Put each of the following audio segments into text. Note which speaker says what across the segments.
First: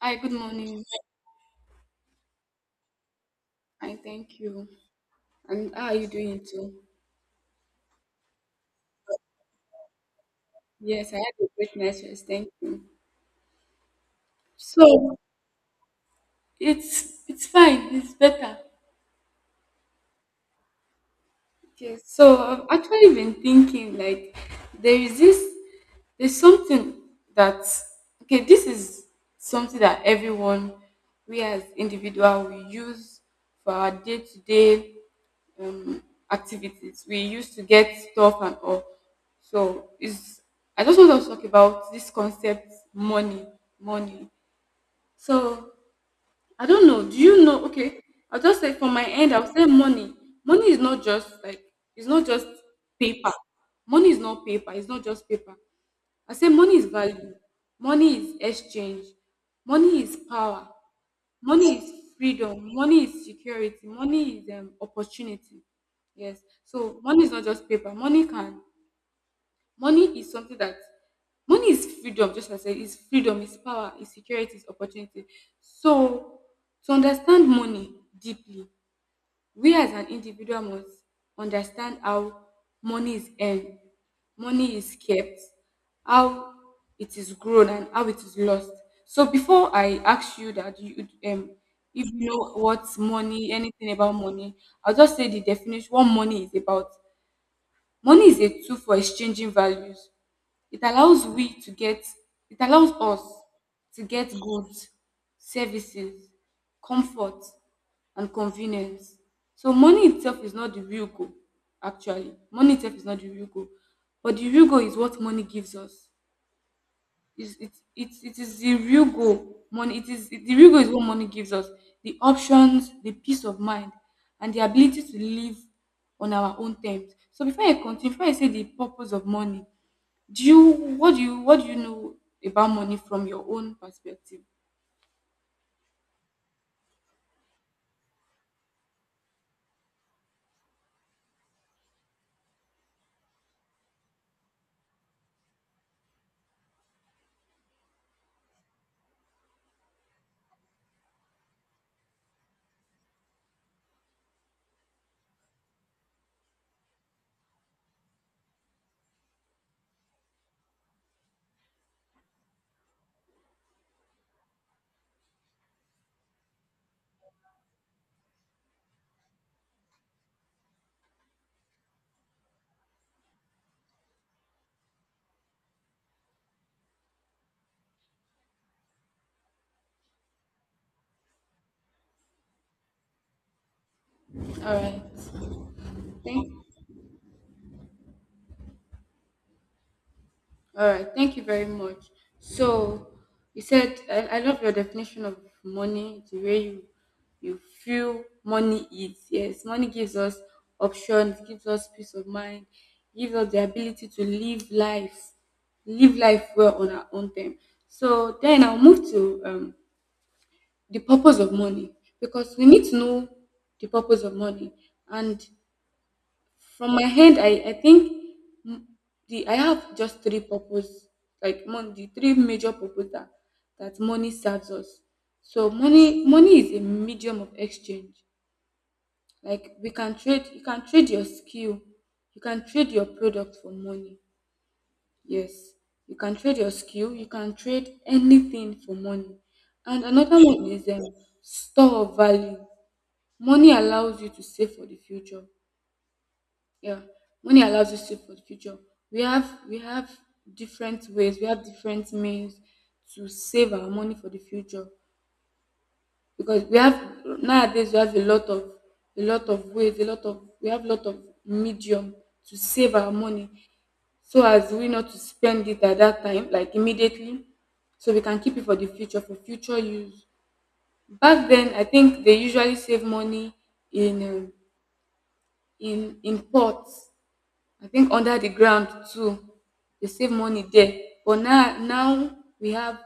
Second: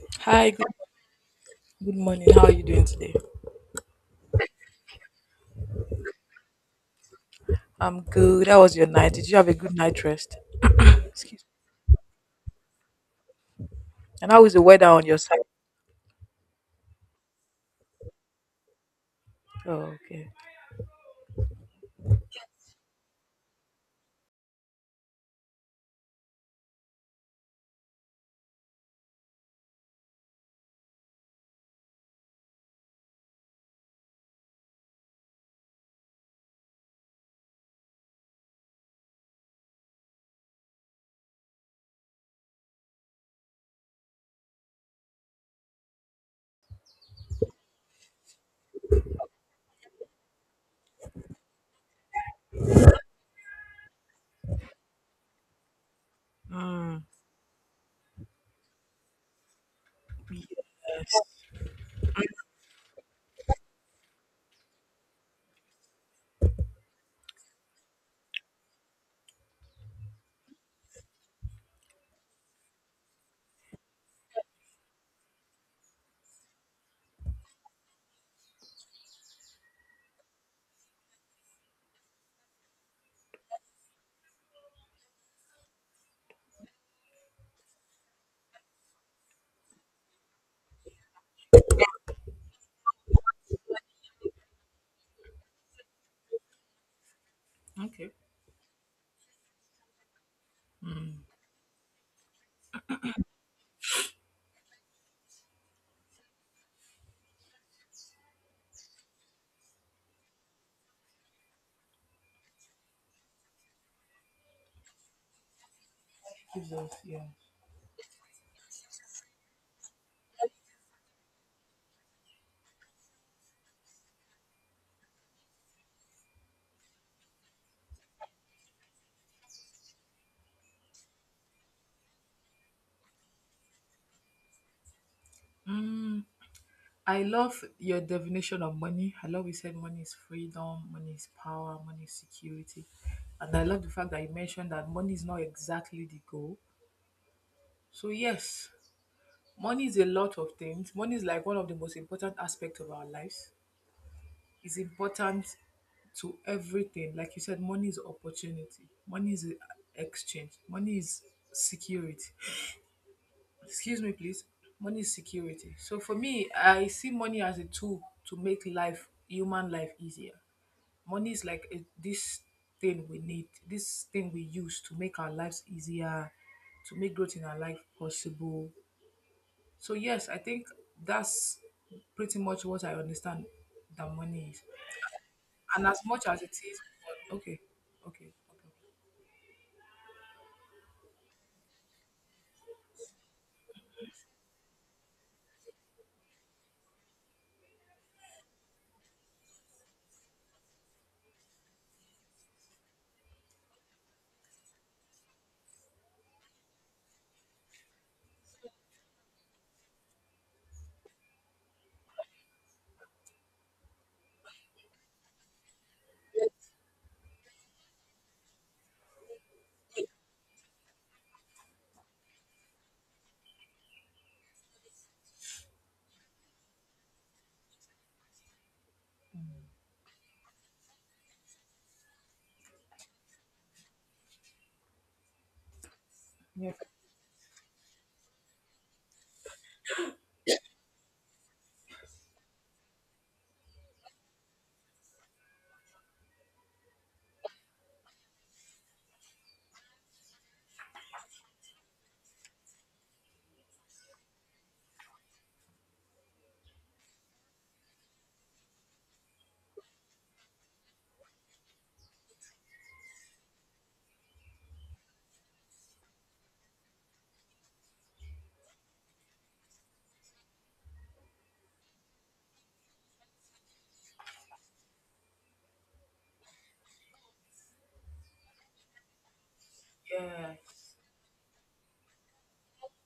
Speaker 1: Hi, good
Speaker 2: Hi, good,
Speaker 1: morning.
Speaker 2: good morning. How are you doing today?
Speaker 1: Fine, thank you. And how are you doing too?
Speaker 2: I'm good. How was your night? Did you have a good night rest?
Speaker 1: Yes, I
Speaker 2: Excuse
Speaker 1: had a
Speaker 2: me.
Speaker 1: great night rest. Thank you.
Speaker 2: And how is the weather on your
Speaker 1: So
Speaker 2: side?
Speaker 1: it's fine. It's better.
Speaker 2: Oh, okay.
Speaker 1: Okay, so I've actually been thinking like there is this there's something that okay, this is something that everyone we as individual we use for our day to day um activities. We used to get stuff and all. So it's I just want to talk about this concept money, money. So I don't know. Do you know? Okay, I'll just say from my end, I'll say money. Money is not just like it's not just paper. Money is not paper. It's not just paper. I say money is
Speaker 2: Mm.
Speaker 1: value. Money is exchange. Money is power. Money is freedom. Money is security. Money is opportunity. Yes. So money is not just paper. Money can Money is something that money is freedom, just as I said, it's freedom, it's power, it's security, it's opportunity. So to understand money deeply, we as an individual must understand how money is earned, money is kept, how it is grown and how it is lost. So before I ask you that you if you know what money, anything about money, I'll just say the definition what money is about.
Speaker 2: Okay.
Speaker 1: Money is a tool for exchanging values. It allows we to get it allows us to get goods, services, comfort and convenience. So money itself is not the real goal actually. Money itself is not the real goal. But the real goal is what money gives us
Speaker 2: Jesus, yeah.
Speaker 1: is it is the real goal money it is the real goal is what money gives us the options, the peace of mind and the ability to live on our own terms. So before I continue, before I say the purpose of money, do you what do you know about money from your own perspective?
Speaker 2: Mm, I love your definition of money. I love you said money is freedom, money is power, money is security. And I love the fact that you mentioned that money is not exactly the goal. So, yes, money is a lot of things. Money is like one of the most important aspects of our lives. Is important to everything. Like you said, money is opportunity. Money is exchange. Money is security. Excuse me, please. Money is security. So for me, I see money as a tool to make life, human life easier. Money is like a, this thing we need, this thing we use to make our lives easier, to make growth in our life possible. So yes, I think that's pretty much what I understand that money is.
Speaker 1: all right
Speaker 2: And as much as it
Speaker 1: thank
Speaker 2: is, okay, okay.
Speaker 1: All right, thank you very much. So you said I love your definition of money, the way you feel money is. Yes, money gives us options, gives us peace of mind, gives us the ability to live life well on our own term. So then I'll move to the purpose of money because we need to know the purpose of money, and from my hand, I think m- the I have just three purpose, like the three major purpose that, that money serves us. So money is a medium of exchange. Like we can trade, you can trade your skill, you can trade your product for money. Yes, you can trade your
Speaker 2: Yeah.
Speaker 1: skill, you can trade anything for money. And another one is store of value. Money allows you to save for the future. Yeah, money allows you to save for the future. We have different ways, we have different means to save our money for the future because we have nowadays we have a lot of ways, a lot of we have a lot of medium to save our money so as we not to spend it at that time, like immediately, so we can keep it for the future for future use. Back then, I think they usually save money in um, in pots I think under the ground too, they save money there.
Speaker 2: Yes.
Speaker 1: But now we have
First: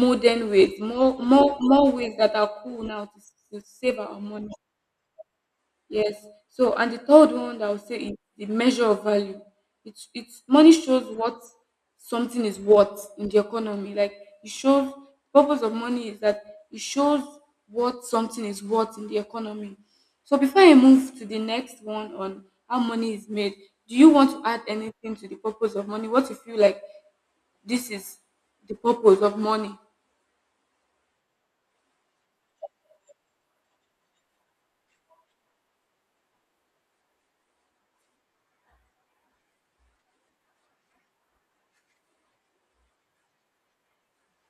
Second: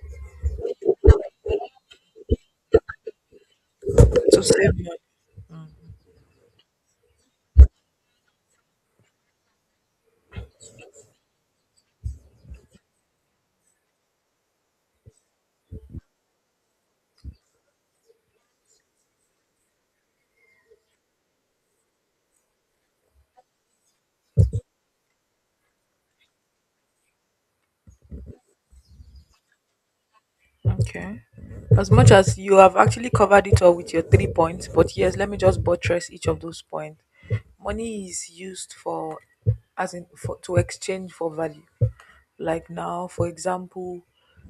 Speaker 1: modern ways, more ways that are cool now to save our money. Yes. So, and the third one that I would say is the measure of value. It's money shows what something is worth in the economy. Like it shows purpose of money is that it shows what something is worth in the economy. So before I move to the next one on how money is made, do you want to add anything to the purpose of money? What you feel like this is the purpose of money?
Speaker 2: Okay. As much as you have actually covered it all with your 3 points, but yes, let me just buttress each of those points. Money is used for, as in, for, to exchange for value. Like now, for example,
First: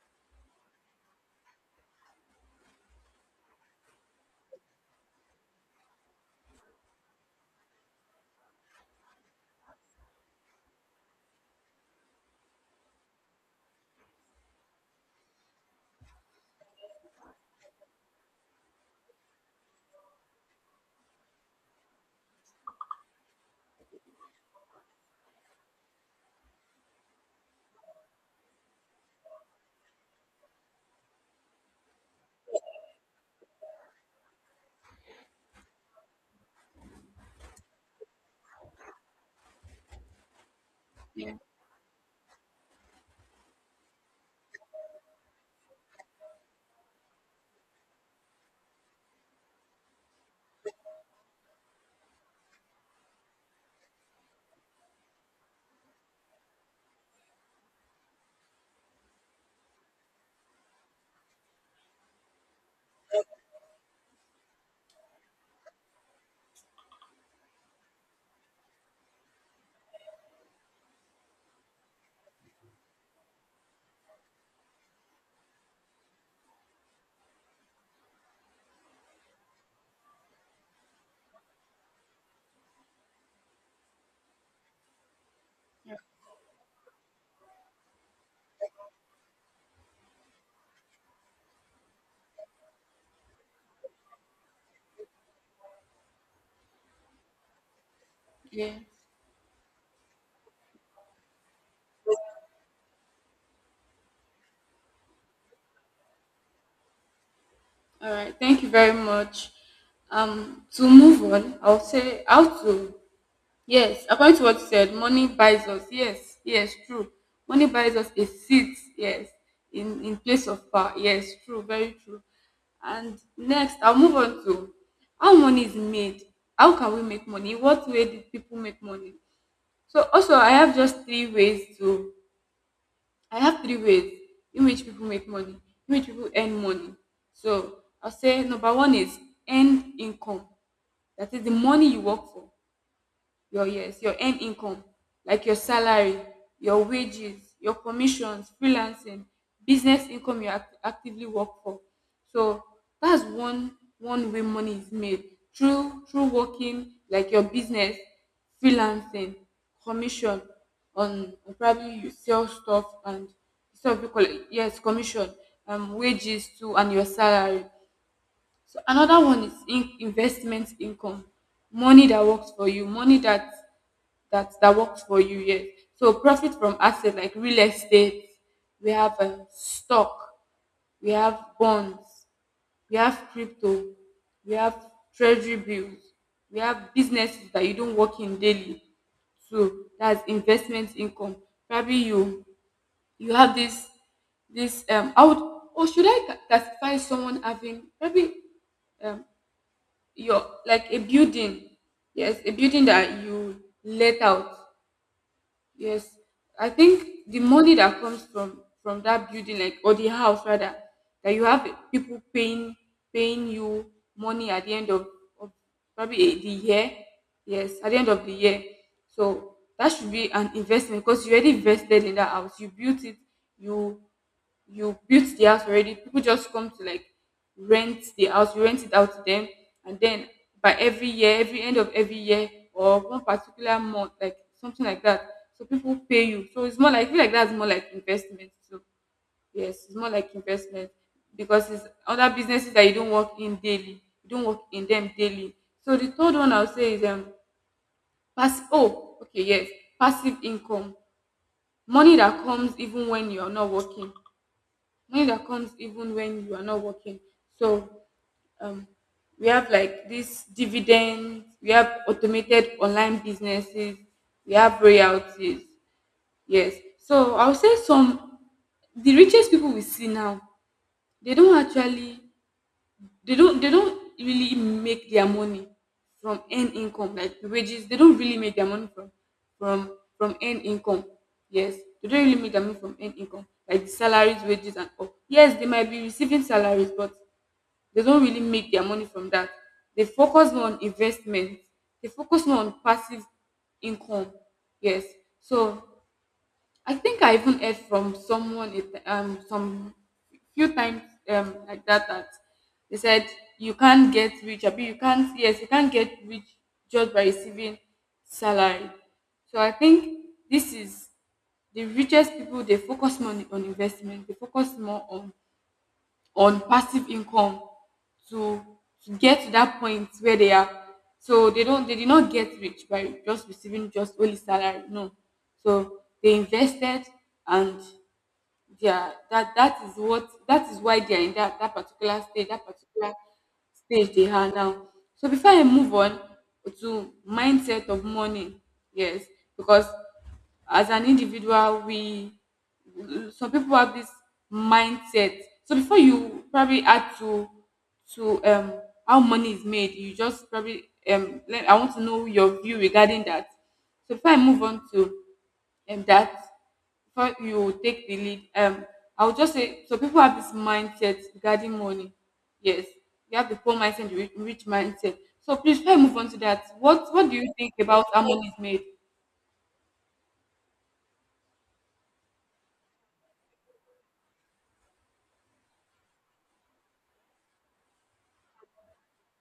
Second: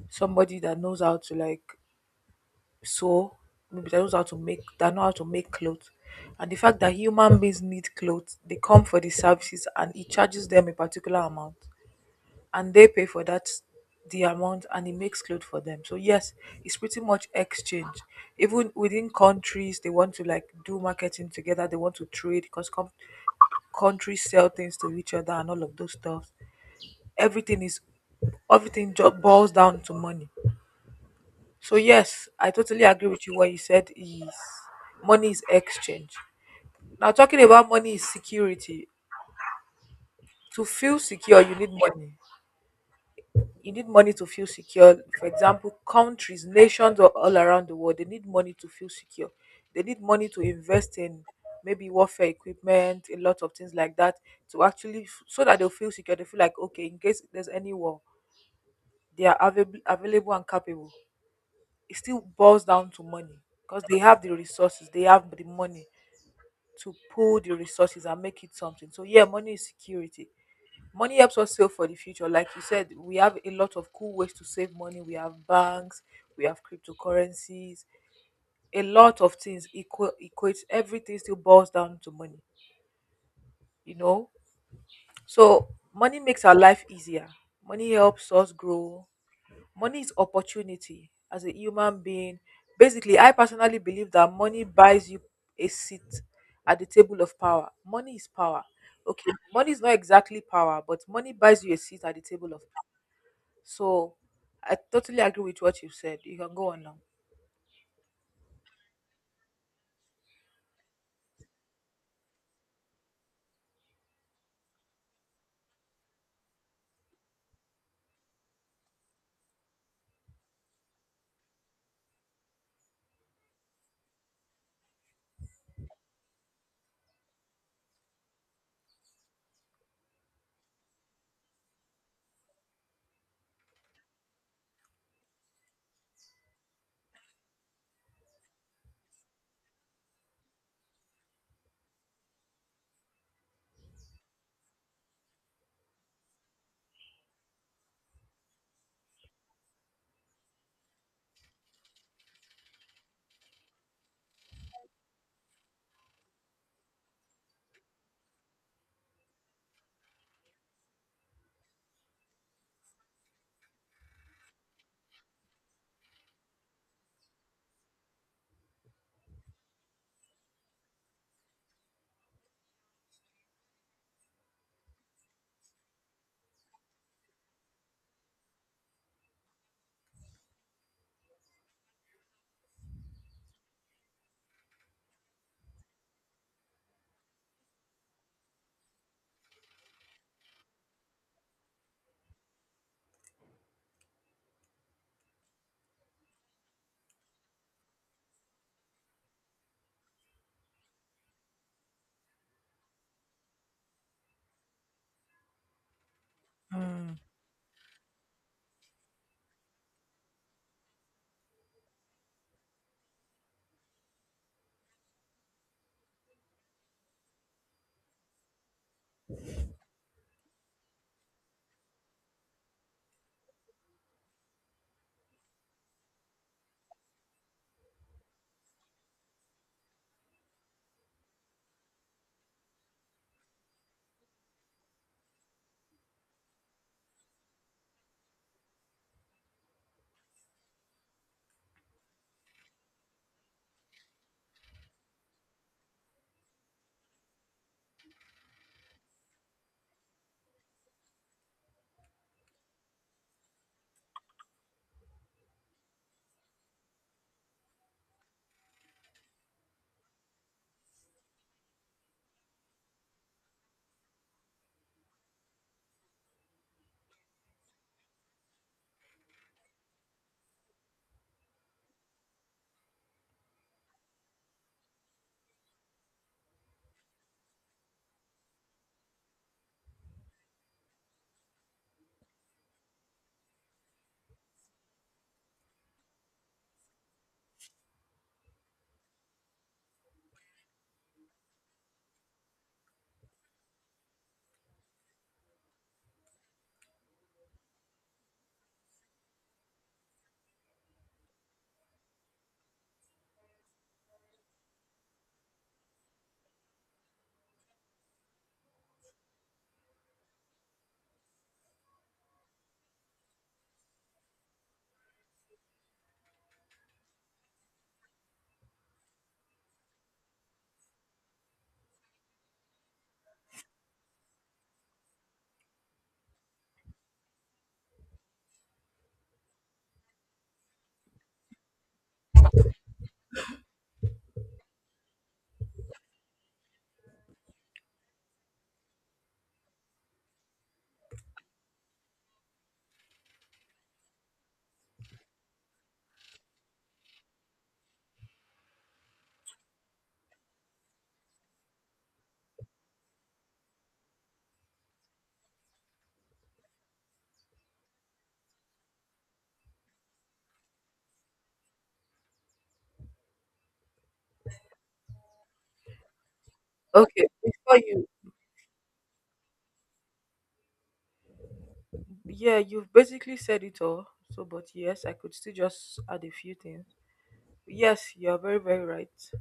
Speaker 2: somebody that knows how to, like, so maybe that knows how to make, they know how to make clothes. And the fact that human beings need clothes, they come for the services and he charges them a particular amount. And they pay for that the amount and he makes clothes for them. So yes, it's pretty much exchange. Even within countries they want to, like, do marketing together, they want to trade because countries sell things to each other and all of those stuff. Everything is, everything just boils down to money. So yes, I totally agree with you. What you said is money is exchange. Now talking about money is security. To feel
Speaker 1: Yeah.
Speaker 2: secure, you need money. You need money to feel secure. For example, countries, nations all around the world, they need money to feel secure. They need money to invest in maybe warfare equipment, a lot of things like that, to so that they'll feel secure. They feel like, okay, in case there's any war, they are available and capable. It still boils down to money because they have the resources, they have the money to pull the resources and make it something. So yeah, money is security. Money helps us save for the future. Like you said, we have a lot of cool ways to save money. We have banks, we have cryptocurrencies, a lot of things equal equates, everything still boils down to money, you know? So
Speaker 1: Yeah.
Speaker 2: money makes our life easier. Money helps us grow. Money is opportunity as a human being. Basically, I personally believe that money buys you a seat at the table of power. Money is power.
Speaker 1: Yeah.
Speaker 2: Okay, money is not exactly power, but money buys you a seat at the table of power. So I totally agree with what you said. You can go on now.
Speaker 1: All right, thank you very much. To move on, I'll say how to yes, according to what you said, money buys us. Yes, yes, true. Money buys us a seat. Yes, in place of power. Yes, true, very true. And next, I'll move on to how money is made. How can we make money? What way did people make money? So also, I have just three ways to I have three ways in which people make money, in which people earn money. So I'll say number one is earned income. That is the money you work for, your yes your end income, like your salary, your wages, your commissions, freelancing, business income you actively work for. So that's one one way money is made, through through working, like your business, freelancing, commission, on probably you sell stuff and stuff you collect, yes commission, wages too and your salary. So another one is in investment income, money that works for you, money that that works for you. Yes, so profit from asset like real estate, we have stock, we have bonds, we have crypto, we have treasury bills, we have businesses that you don't work in daily. So that's investment income. Probably you you have this this I would or should I classify someone having probably um your like a building, yes a building that you let out. Yes, I
Speaker 2: Mm.
Speaker 1: think the money that comes from that building, like or the house rather, that you have people paying paying you money at the end of probably the year. Yes, at the end of the year. So that should be an investment because you already invested in that house. You built it. You you built the house already, people just come to like rent the house, you rent it out to them, and then by every year, every end of every year or one particular month, like something like that, so people pay you. So it's more like I feel like that's more like investment. So yes, it's more like investment because it's other businesses that you don't work in daily, you don't work in them daily. So the third one I'll say is pass oh okay, yes, passive income, money that comes even when you're not working, money that comes even when you are not working. So um, we have like this dividend, we have automated online businesses, we have royalties. Yes. So I'll say some the richest people we see now, they don't actually they don't really make their money from earned income like the wages, they don't really make their money from from from earned income. Yes, they don't really make their money from earned income like the salaries, wages and all. Yes, they might be receiving salaries but they don't really make their money from that. They focus more on investment, they focus more on passive income. Yes. So I think I even heard from someone it some few times like that they said you can't get rich. I mean you can't, yes you can't get rich just by receiving salary. So I think this is the richest people, they focus more on investment. They focus more on passive income to to get to that point where they are. So they don't they did not get rich by just receiving just only salary, no. So they invested, and yeah that is what that is why they are in that particular stage, that particular stage they are now. So before I move on to mindset of money, yes, because as an individual we some people have this mindset. So before you probably add to how money is made, you just probably let, I want to know your view regarding that. So before I move on to and that before you take the lead, I would just say so people have this mindset regarding money. Yes, you have the poor mindset, and the rich, rich mindset. So please try move on to that. What
Speaker 2: Okay,
Speaker 1: What do you think
Speaker 2: before
Speaker 1: about
Speaker 2: you,
Speaker 1: how money is made?
Speaker 2: yeah, you've basically said it all. So, but yes, I could still just add a few things. Yes, you're very right. So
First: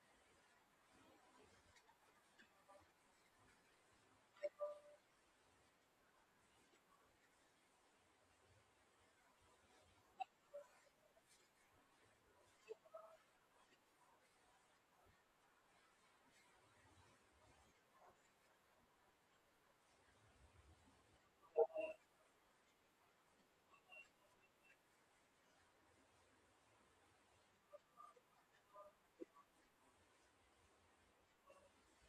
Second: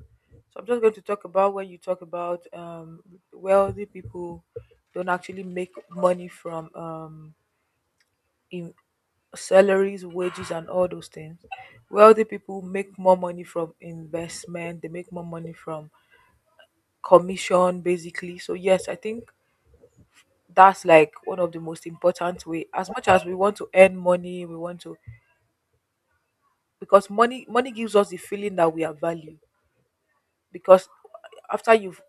Speaker 2: I'm just going to talk about when you talk about wealthy people don't actually make money from in salaries, wages, and all those things. Wealthy people make more money from investment. They make more money from commission, basically. So yes, I think that's like one of the most important way. As much as we want to earn money, we want to, because money gives us the feeling that we are valued. Because after you've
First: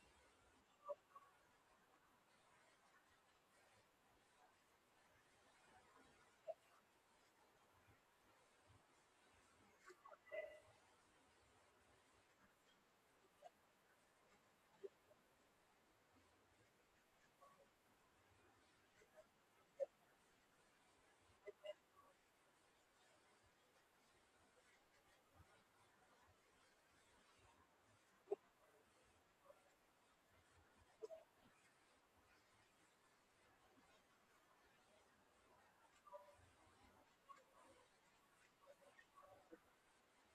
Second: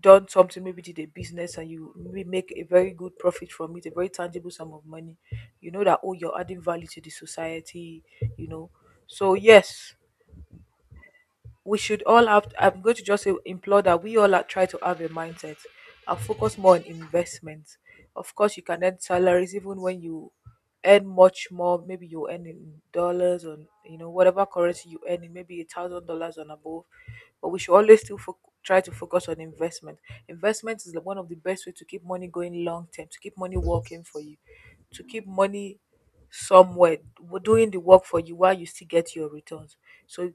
Speaker 2: done something, maybe did a business and you maybe make a very good profit from it, a very tangible sum of money, you know that, oh, you're adding value to the society, you know. So yes, we should all have, I'm going to just say, implore that we all are, try to have a mindset and focus more on investment. Of course you can earn salaries even when you earn much more, maybe you earn in dollars or, you know, whatever currency you earn in, maybe $1,000 and above, but we should always still try to focus on investment. Investment is the one of the best way to keep money going long term, to keep money working for you, to keep money somewhere doing the work for you while you still get your returns. So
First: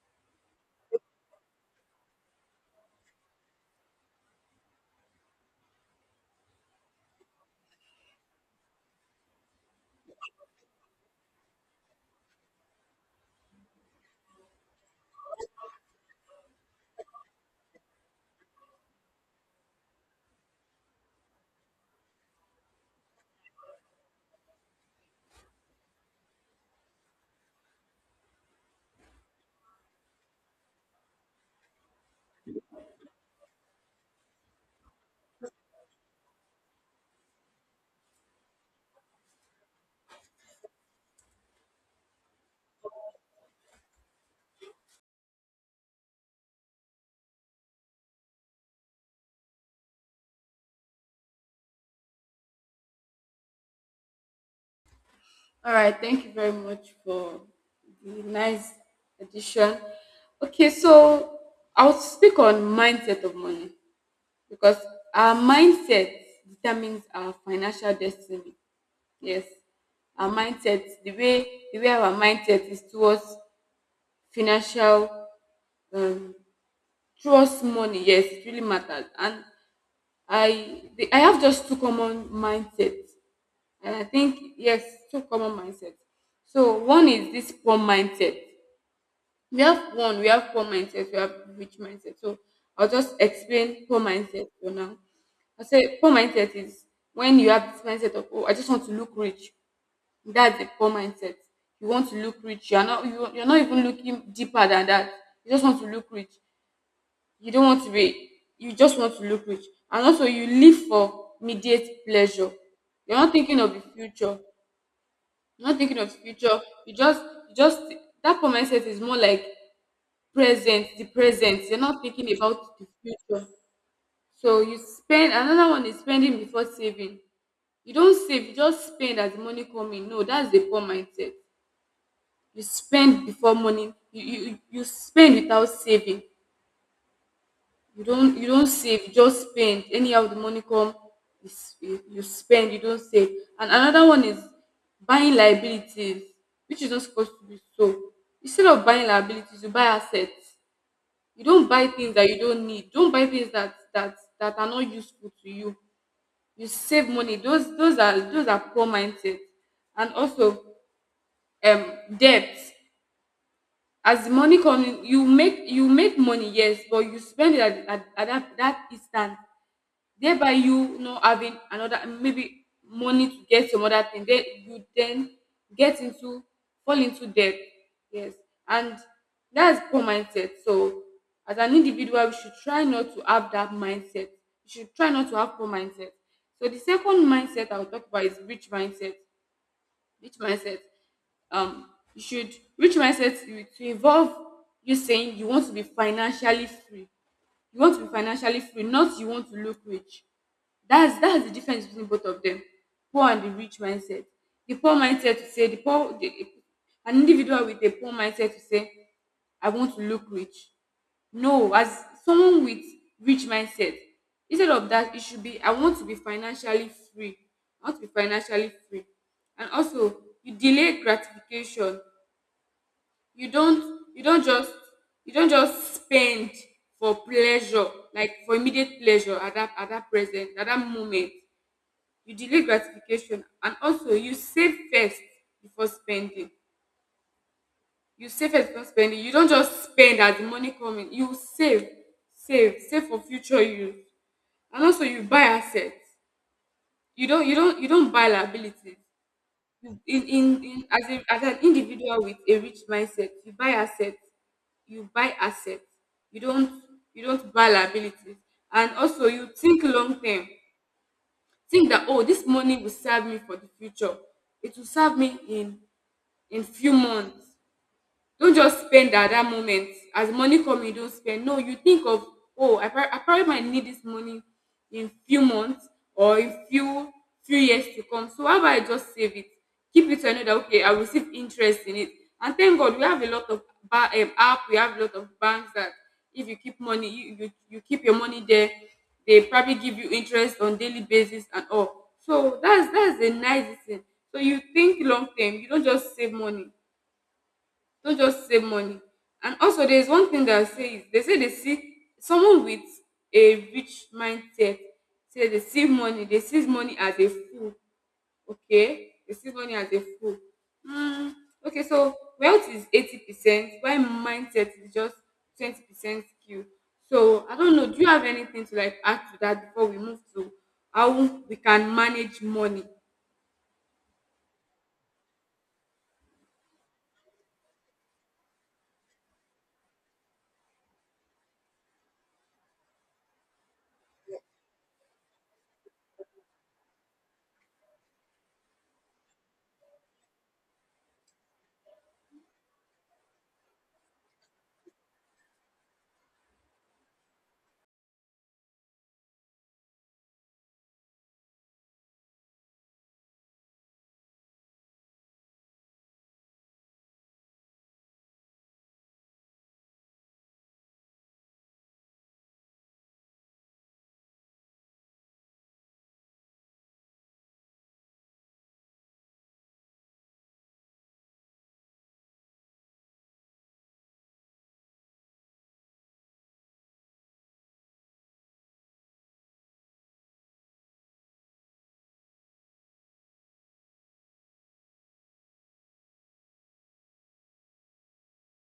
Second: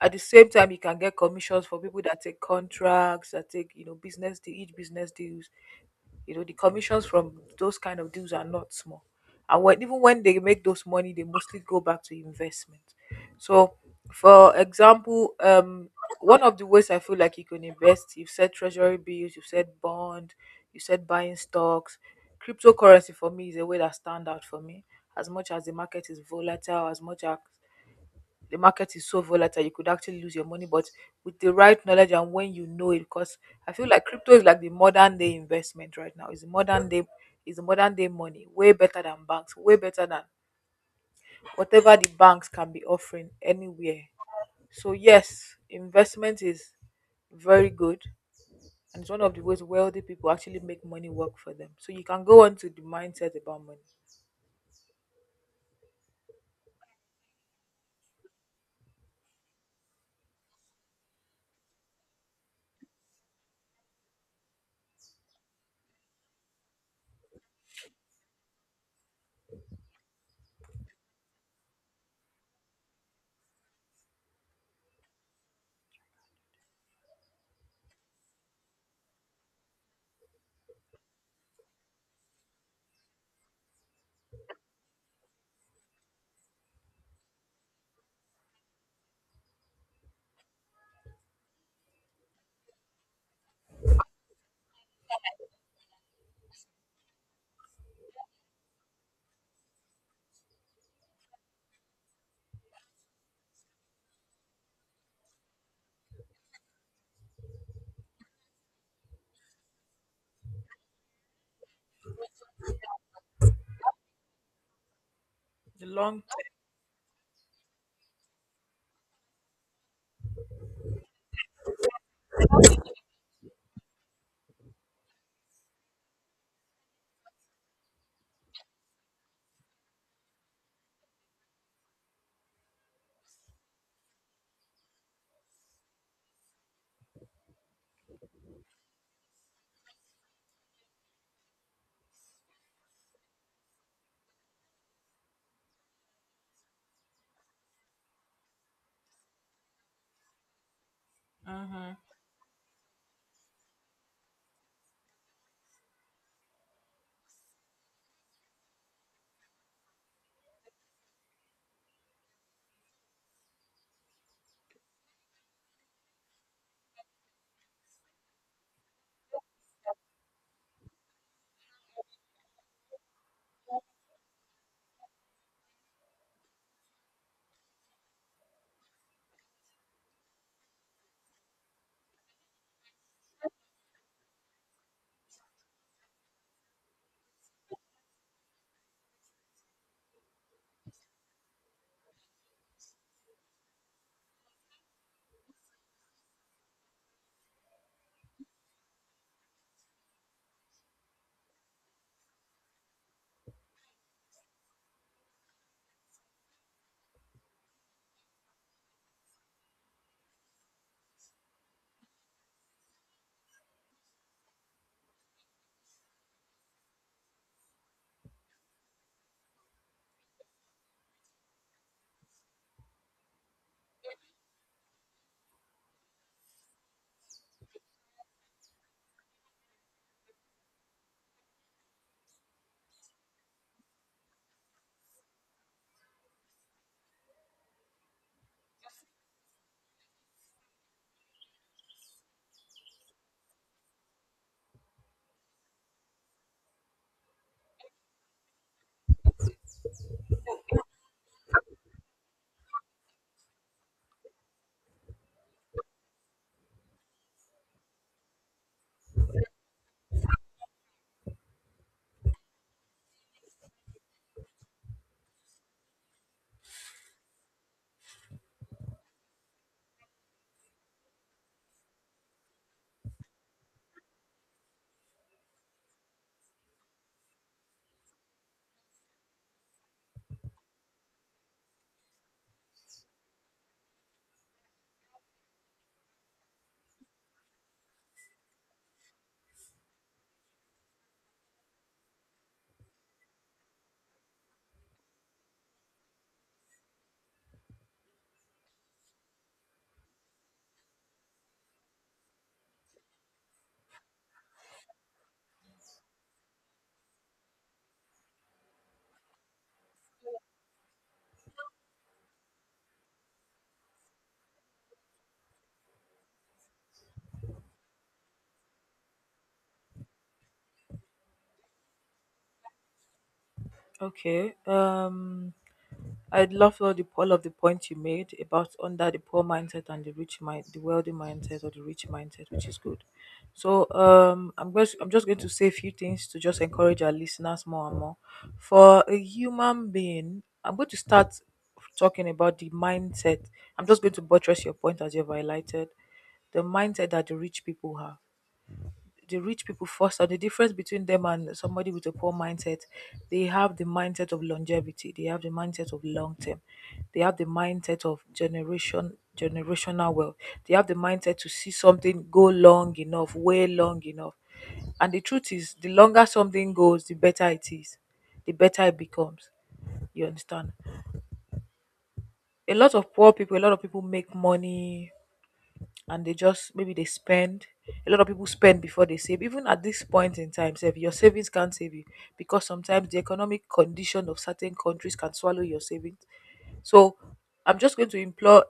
Speaker 2: at the same time, you can get commissions for people that take contracts, that take, you know, business, each business deals, you know, the commissions from those kind of deals are not small. And when, even when they make those money, they mostly go back to investment. So, for example, one of the ways I feel like you can invest, you've said treasury bills, you've said bond, you said buying stocks. Cryptocurrency for me is a way that stand out for me. As much as the market is volatile, as much as the market is so volatile you could actually lose your money, but with the right knowledge and when you know it, because I feel like crypto is like the modern day investment right now. It's the modern day, is modern day money, way better than banks, way better than whatever the banks can be offering anywhere. So yes, investment is very good, and it's one of the ways wealthy people actually make money work for them. So you can go on to the mindset about money.
Speaker 1: All right, thank you very much for the nice addition. Okay, so I'll speak on mindset of money because our mindset determines our financial destiny. Yes, our mindset, the way our mindset is towards financial um towards money, yes, it really matters. And I have just two common mindsets, and I think yes, two common mindsets. So one is this poor mindset. We have one, we have poor mindset, we have rich mindset. So I'll just explain poor mindset for now. I say poor mindset is when you have this mindset of oh, I just want to look rich. That's a poor mindset. You want to look rich. You're not you're not even looking deeper than that. You just want to look rich. You don't want to be. You just want to look rich. And also, you live for immediate pleasure. You're not thinking of the future. You're not
Speaker 2: The
Speaker 1: thinking of the
Speaker 2: long.
Speaker 1: future. You just That poor mindset is more like the present. You're not thinking about the future. So you spend another one is spending before saving. You don't save, you just spend as the money come in. No, that's the poor mindset. You spend before morning, you spend without saving. You don't save, you just spend anyhow the money come. You spend, you don't save. And another one is buying liabilities, which is not supposed to be. So instead of buying liabilities, you buy assets. You don't buy
Speaker 2: Mm-hmm.
Speaker 1: things that you don't need, don't buy things that are not useful to you. You save money. Those are poor mindset. And also, um debt. As the money coming, you make money, yes, but you spend it at that instant, thereby you not having another maybe money to get some other thing, then you then get into fall into debt, yes. And that's poor mindset. So as an individual, we should try not to have that mindset. We should try not to have poor mindset. So the second mindset I'll talk about is rich mindset. Rich mindset. Um, you should rich mindset to involve you saying you want to be financially free. You want to be financially free, not you want to look rich. That's the difference between both of them. Poor and the rich mindset. The poor mindset to say, the poor, the, an individual with a poor mindset to say, I want to look rich. No, as someone with rich mindset, instead of that, it should be, I want to be financially free. I want to be financially free. And also, you delay gratification. You don't you don't just you don't just spend for pleasure, like for immediate pleasure at that present, at that moment. You delay gratification, and also you save first before spending. You save first before spending. You don't just spend as the money coming. You save for future use. And also, you buy assets. You don't buy liabilities. You in in, in as, a, as an individual with a rich mindset, you buy assets. You buy assets. You don't you don't buy liabilities. And also, you think long term. Think that, oh, this money will serve me for the future. It will serve me in few months. Don't just spend at that moment. As money come, you don't spend. No, you think of, oh, I probably might need this money in few months, or in few years to come. So how about I just save it, keep it, so I know that, okay, I will receive interest in it. And thank God, we have a lot of banks that if you keep money, you keep your money there, they probably give you interest on daily basis and all. So that's a nice thing. So you think long term, you don't just save money. Don't just save money. And also, there's one thing that I say is, they see someone with a rich mindset. Say they see money. They see money as a fool. Okay, they see money as a fool. Hmm. Okay, so wealth is 80%, while mindset is just 20% skill. So I don't know. Do you have anything to, like, add to that before we move to how we can manage money?
Speaker 2: Okay, I love all the all of the points you made about under the poor mindset and the rich mind, the wealthy mindset or the rich mindset, which is good. So I'm going, I'm just going to say a few things to just encourage our listeners more and more. For a human being, I'm going to start talking about the mindset. I'm just going to buttress your point as you've highlighted the mindset that the rich people have, the rich people first, and the difference between them and somebody with a poor mindset. They have the mindset of longevity, they have the mindset of long term, they have the mindset of generational wealth, they have the mindset to see something go long enough, way long enough, and the truth is the longer something goes, the better it is, the better it becomes, you understand? A lot of poor people, a lot of people make money and they just, maybe they spend, a lot of people spend before they save. Even at this point in time, save, your savings can't save you because sometimes the economic condition of certain countries can swallow your savings. So I'm just going to implore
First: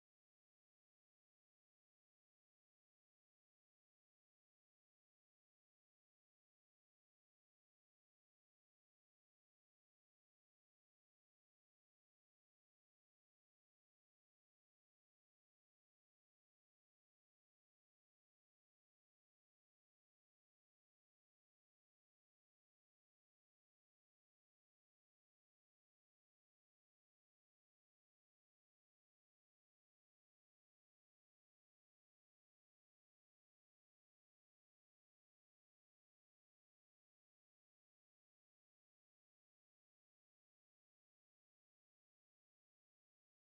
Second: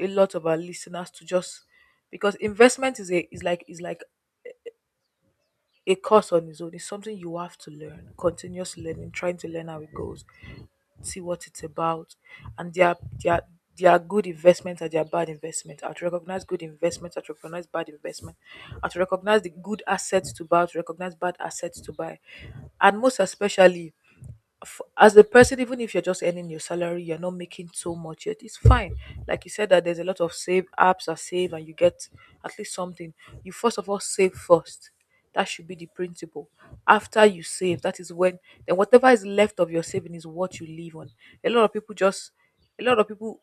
Speaker 2: a lot of our listeners to just, because investment is a, is like, is like a course on its own. It's something you have to learn, continuous learning, trying to learn how it goes, see what it's about, and there are, there are good investments and there are bad investments. I to recognize good investments, I to recognize bad investment, I to recognize the good assets to buy, I to recognize bad assets to buy. And most especially, as a person, even if you're just earning your salary, you're not making so much yet, it's fine. Like you said, that there's a lot of save apps, are save, and you get at least something. You first of all save first. That should be the principle. After you save, that is when, then whatever is left of your saving is what you live on. A lot of people just, a lot of people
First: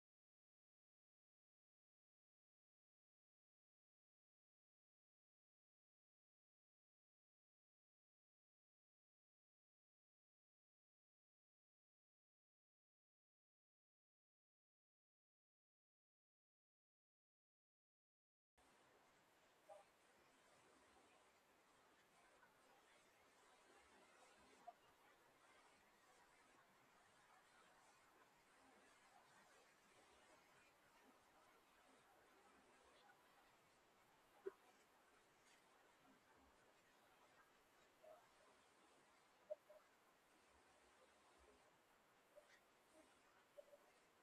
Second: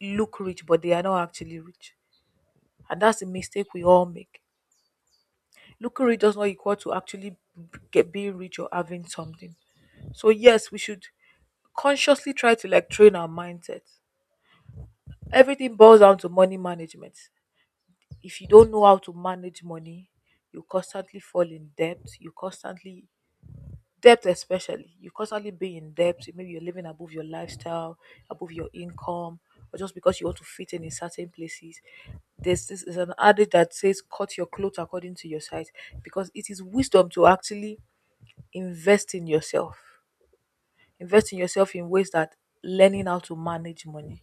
Speaker 2: look rich, but they are not actually rich, and that's the mistake we all make. Looking rich does not equal to actually get being rich or having something. So yes, we should consciously try to like train our mindset. Everything boils down to money management. If you don't know how to manage money, you constantly fall in debt. You constantly debt especially. You constantly be in debt. Maybe you're living above your lifestyle, above your income, or just because you want to fit in certain places. There's, this is an adage that says cut your clothes according to your size, because it is wisdom to actually invest in yourself. Invest in yourself in ways that learning how to manage money,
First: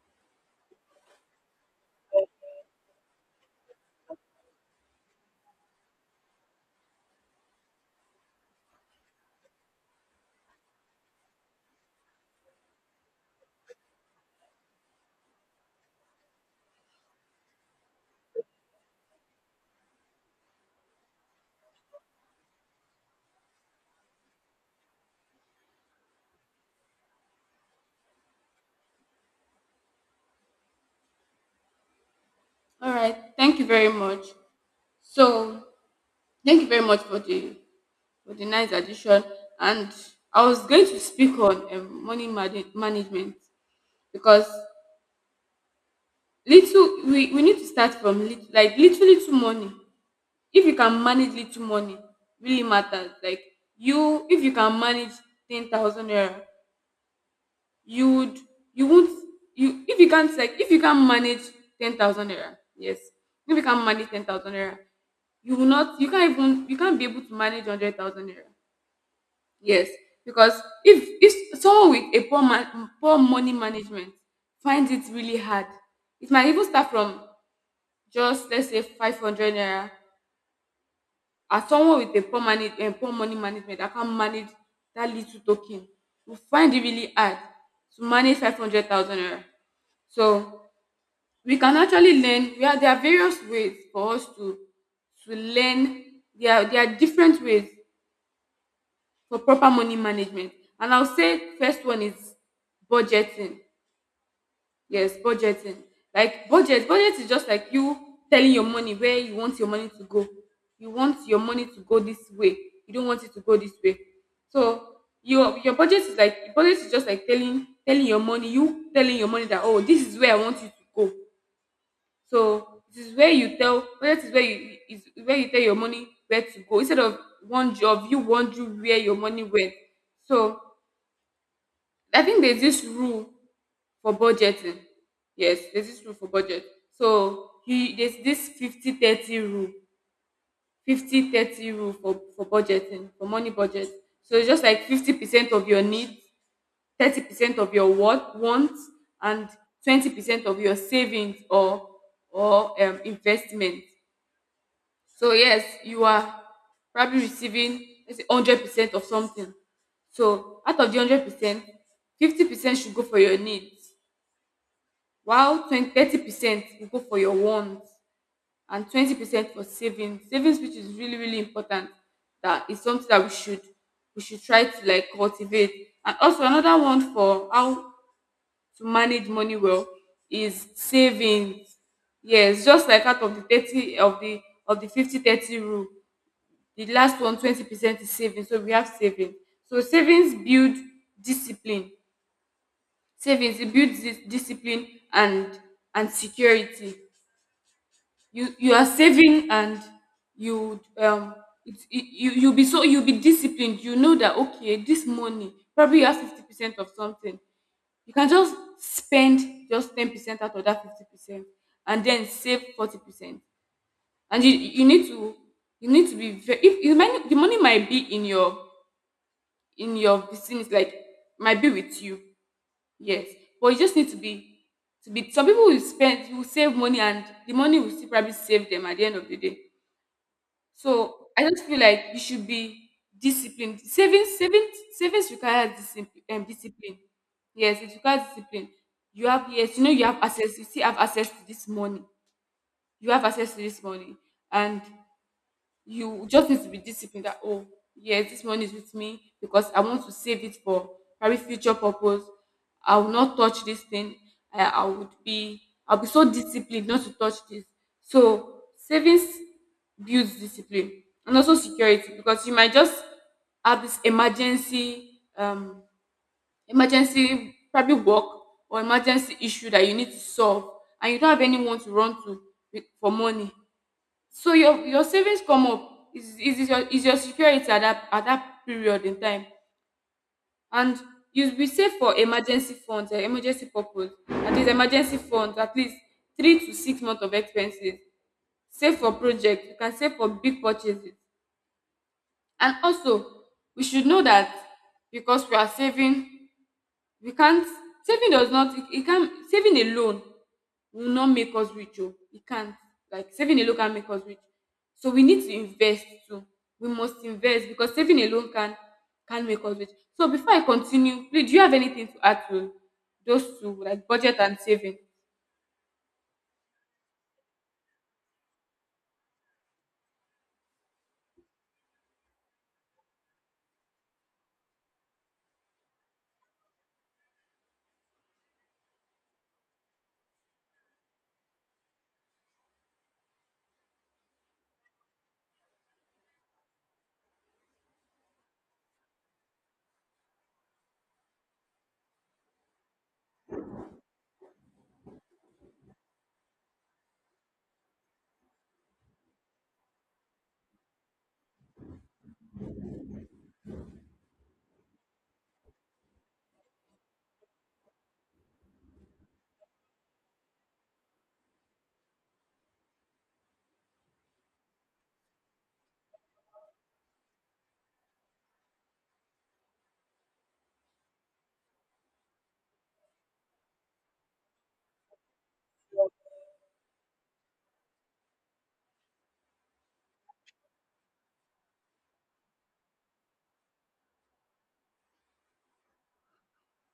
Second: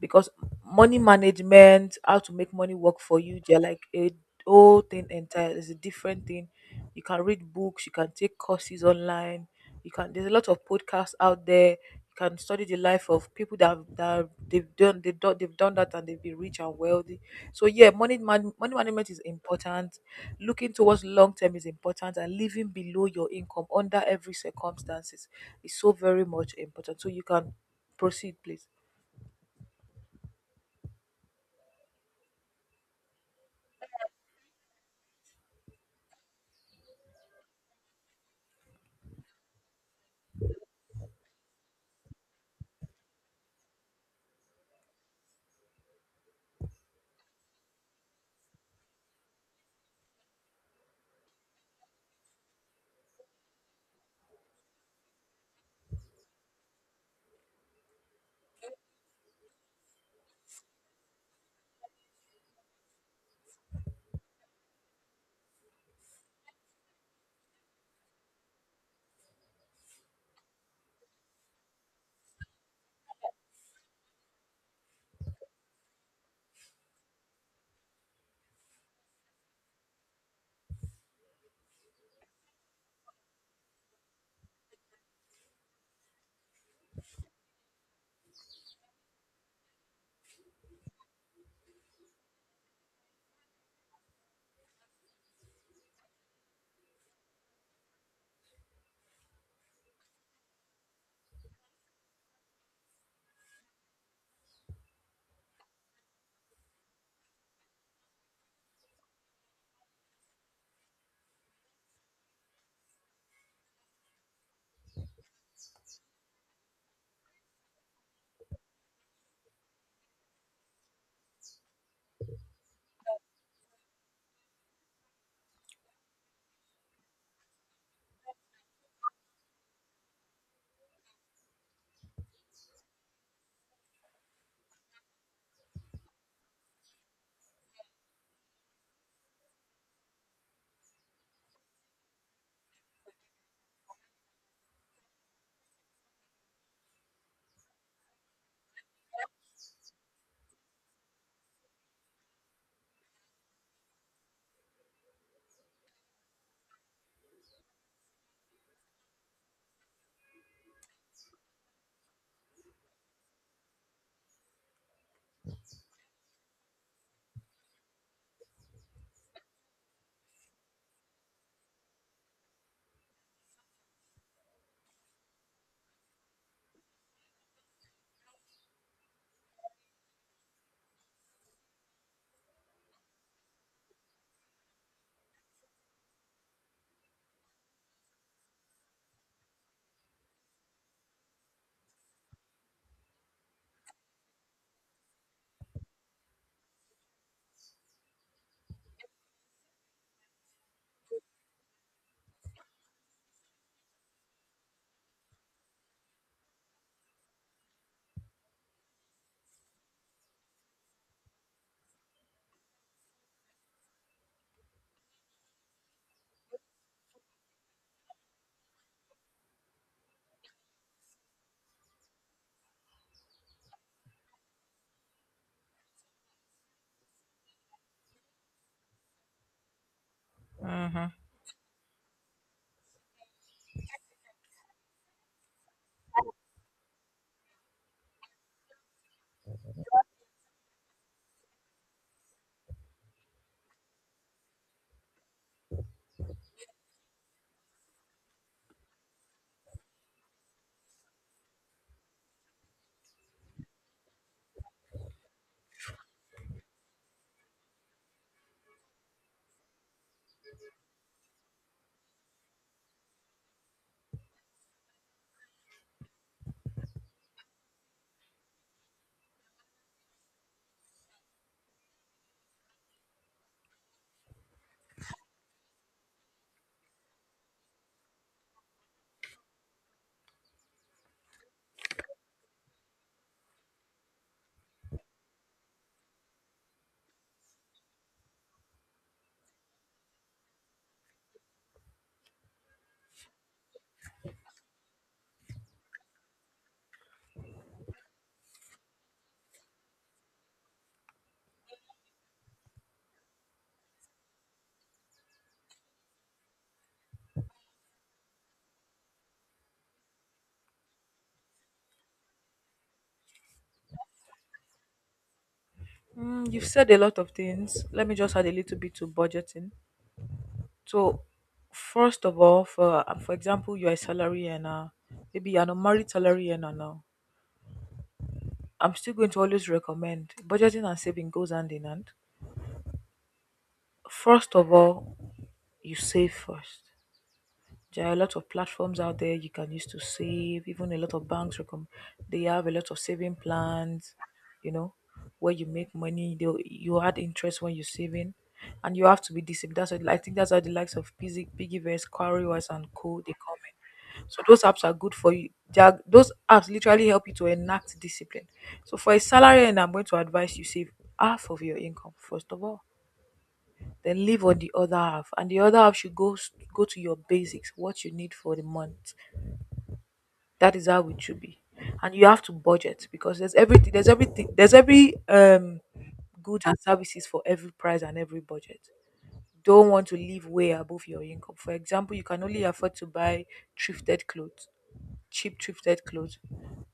Speaker 2: because money management, how to make money work for you, they're like a whole thing entire. It's a different thing. You can read books, you can take courses online, you can. There's a lot of podcasts out there. You can study the life of people that have, that they've done, they've done that and they've been rich and wealthy. So yeah, money management is important. Looking towards long term is important, and living below your income under every circumstances is so very much important. So you can proceed, please.
Speaker 1: All right. Thank you very much. So thank you very much for the nice addition. And I was going to speak on money management, because we need to start from little, like little money. If you can manage little money, really matters. Like you, if you can manage 10,000 naira, you would, you won't, you, if you can't, like, if you can manage 10,000 naira, yes, if you can manage 10,000 naira, you will not, you can't even, you can't be able to manage 100,000 naira. Yes, because if someone with a poor money management finds it really hard, it might even start from, just let's say, 500 naira. As someone with a poor money and poor money management that can manage that little token, will find it really hard to manage 500,000 naira. So we can actually learn. There are various ways for us to learn. There are different ways for proper money management. And I'll say first one is budgeting. Yes, budgeting. Like budget is just like you telling your money where you want your money to go. You want your money to go this way. You don't want it to go this way. So your budget is just like telling your money, you telling your money that, oh, this is where I want you to go. So this is where you tell budget is where you tell your money where to go, instead of one of you wondering where your money went. So I think there's this rule for budgeting. Yes, there's this rule for budget. So he there's this 50/30 rule. 50/30 rule for budgeting, for money budget. So it's just like 50% of your needs, 30% of your what wants, and 20% of your savings or investment. So yes, you are probably receiving, let's say, 100% of something. So out of the 100%, 50% should go for your needs, while 20 30% you go for your wants, and 20% for savings, which is really really important. That is something that we should try to, like, cultivate. And also, another one for how to manage money well is savings. Yes, just like out of the 30 of the 50/30 rule, the last one, twenty percent, is savings. So we have savings. So savings build discipline. Savings, it builds discipline and and security. You are saving, and you it, it, you you'll be so you'll be disciplined. You know that, okay, this money, probably you have 50% of something. You can just spend just 10% out of that 50%, and then save 40%. And you need to be very, if the money might be in your vicinity, like, might be with you, yes. But you just need to be. Some people will spend will save money, and the money will still probably save them at the end of the day. So I just feel like you should be disciplined. Savings, savings, savings requires discipline. Discipline. Yes, it requires discipline. You have, yes, you know, you have access. You still have access to this money. You have access to this money, and you just need to be disciplined that, oh, yes, this money is with me because I want to save it for very future purpose. I will not touch this thing. i, I would be I'll be so disciplined not to touch this. So savings builds discipline, and also security, because you might just have this emergency, um emergency, probably work, or emergency issue that you need to solve, and you don't have anyone to run to for money. So your savings come up is your security at that period in time. And you be save for emergency funds, emergency purpose, at least emergency funds, at least 3 to 6 months of expenses. Save for project, you can save for big purchases. And also, we should know that, because we are saving, we can't, saving does not, it, it can saving alone will not make us rich. Oh, it can't. Like, saving alone can't make us rich. So we need to invest too. We must invest, because saving alone can make us rich. So before I continue, please, do you have anything to add to those two, like budget and saving?
Speaker 2: Mm, you've said a lot of things. Let me just add a little bit to budgeting. So, first of all, for example, you're a salary earner, maybe you're an unmarried salary earner now. I'm still going to always recommend budgeting and saving goes hand in hand. First of all, you save first. There are a lot of platforms out there you can use to save. Even a lot of banks recommend they have a lot of saving plans, you know, where you make money, they you add interest when you're saving. And you have to be disciplined. I think that's how the likes of Pizzy, Piggyverse, Quarrywise, and Co. they come in. So those apps are good for you. They are, those apps literally help you to enact discipline. So for a salary, and I'm going to advise you save half of your income first of all, then leave on the other half, and the other half should go to your basics, what you need for the month. That is how it should be. And you have to budget because there's everything, there's every goods and services for every price and every budget. Don't want to live way above your income. For example, you can only afford to buy thrifted clothes, cheap thrifted clothes.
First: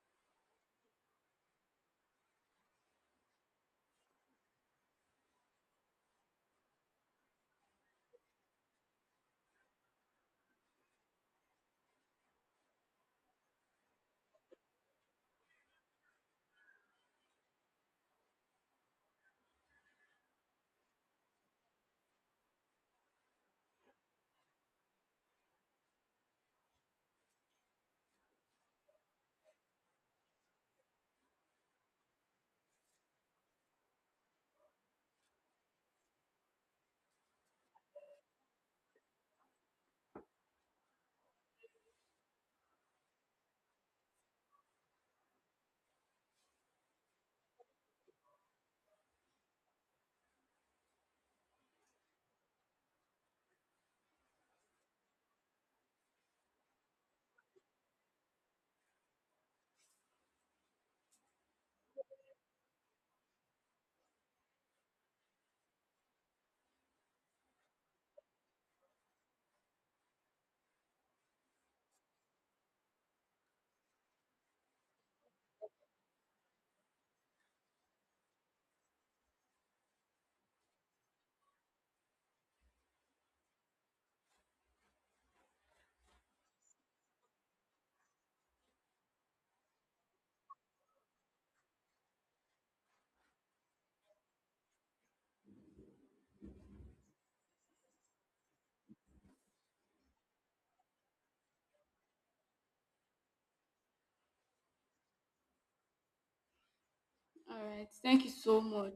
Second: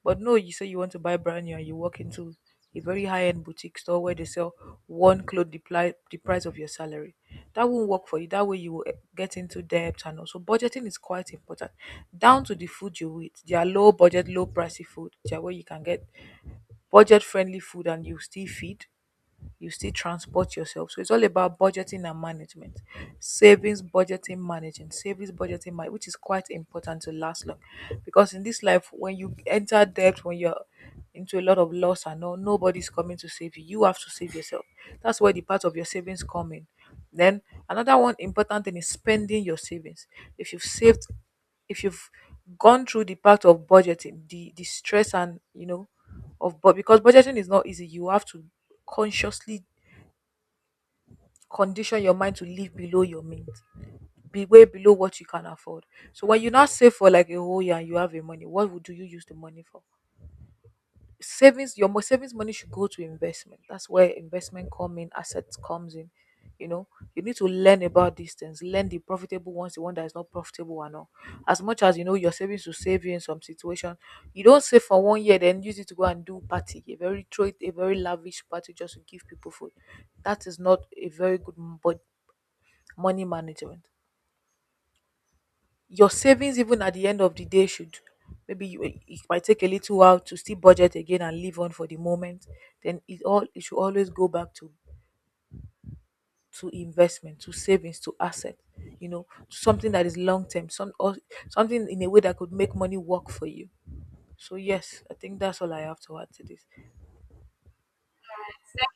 Speaker 2: But no, you say you want to buy brand new and you walk into a very high end boutique store where they sell one cloth the price of your salary. That won't work for you. That way, you will get into debt, and also budgeting is quite important. Down to the food you eat, they are low budget, low pricey food. They are where you can get budget friendly food and you still feed, you still transport yourself. So it's all about budgeting and management. Savings, budgeting, managing. Savings, budgeting, which is quite important to last long. Because in this life, when you enter debt, when you're into a lot of loss and all, nobody's coming to save you. You have to save yourself. That's where the part of your savings come in. Then another one important thing is spending your savings. If you've saved if you've gone through the part of budgeting, the stress and you know of, but because budgeting is not easy, you have to consciously condition your mind to live below your means, be way below what you can afford. So when you now save for like a whole year and you have your money, what would do you use the money for? Savings, savings money should go to investment. That's where investment come in, assets comes in, you know. You need to learn about these things, learn the profitable ones, the one that is not profitable and all. As much as you know your savings will save you in some situation, you don't save for one year then use it to go and do party a very throw it a very lavish party just to give people food. That is not a very but money management. Your savings even at the end of the day should, maybe you, it might take a little while to still budget again and live on for the moment. Then it should always go back to investment, to savings, to asset, you know, to something that is long term, some or something in a way that could make money work for you. So yes, I think that's all I have to add to this.
Speaker 1: All right, thank you so much.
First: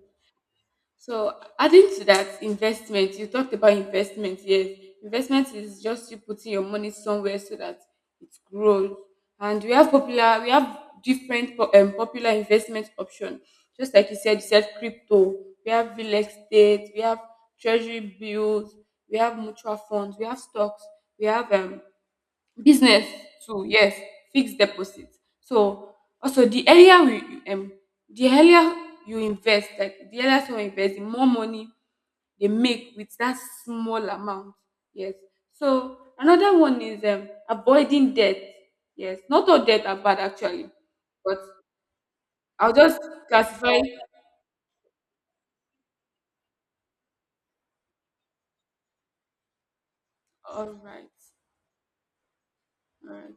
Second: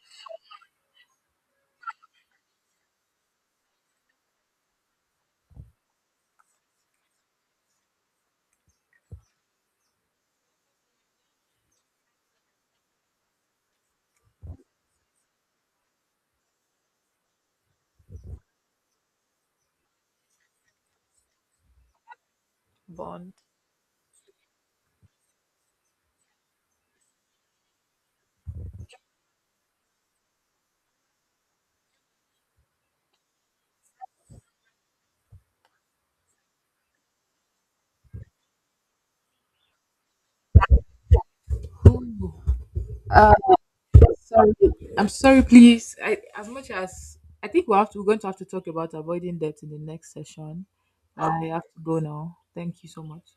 Speaker 1: So adding to that investment, you talked about investment. Yes, investment is just you putting your money somewhere so that it grows. And we have different popular investment option. Just like you said crypto. We have real estate. We have treasury bills. We have mutual funds. We have stocks. We have business
Speaker 2: Bond.
Speaker 1: too, yes. Fixed deposit. So also, um the earlier you invest, like, the earlier someone invest, the more money they make with that small amount, yes. So another one is avoiding debt. Yes, not all debt are bad actually, but I'll just classify.
Speaker 2: Sorry, I'm sorry, please. I, as much as I think we have to, we're going to have to talk about avoiding debt in the next session.
Speaker 1: All right.
Speaker 2: I have to go now. Thank you so
Speaker 1: All
Speaker 2: much.
Speaker 1: right.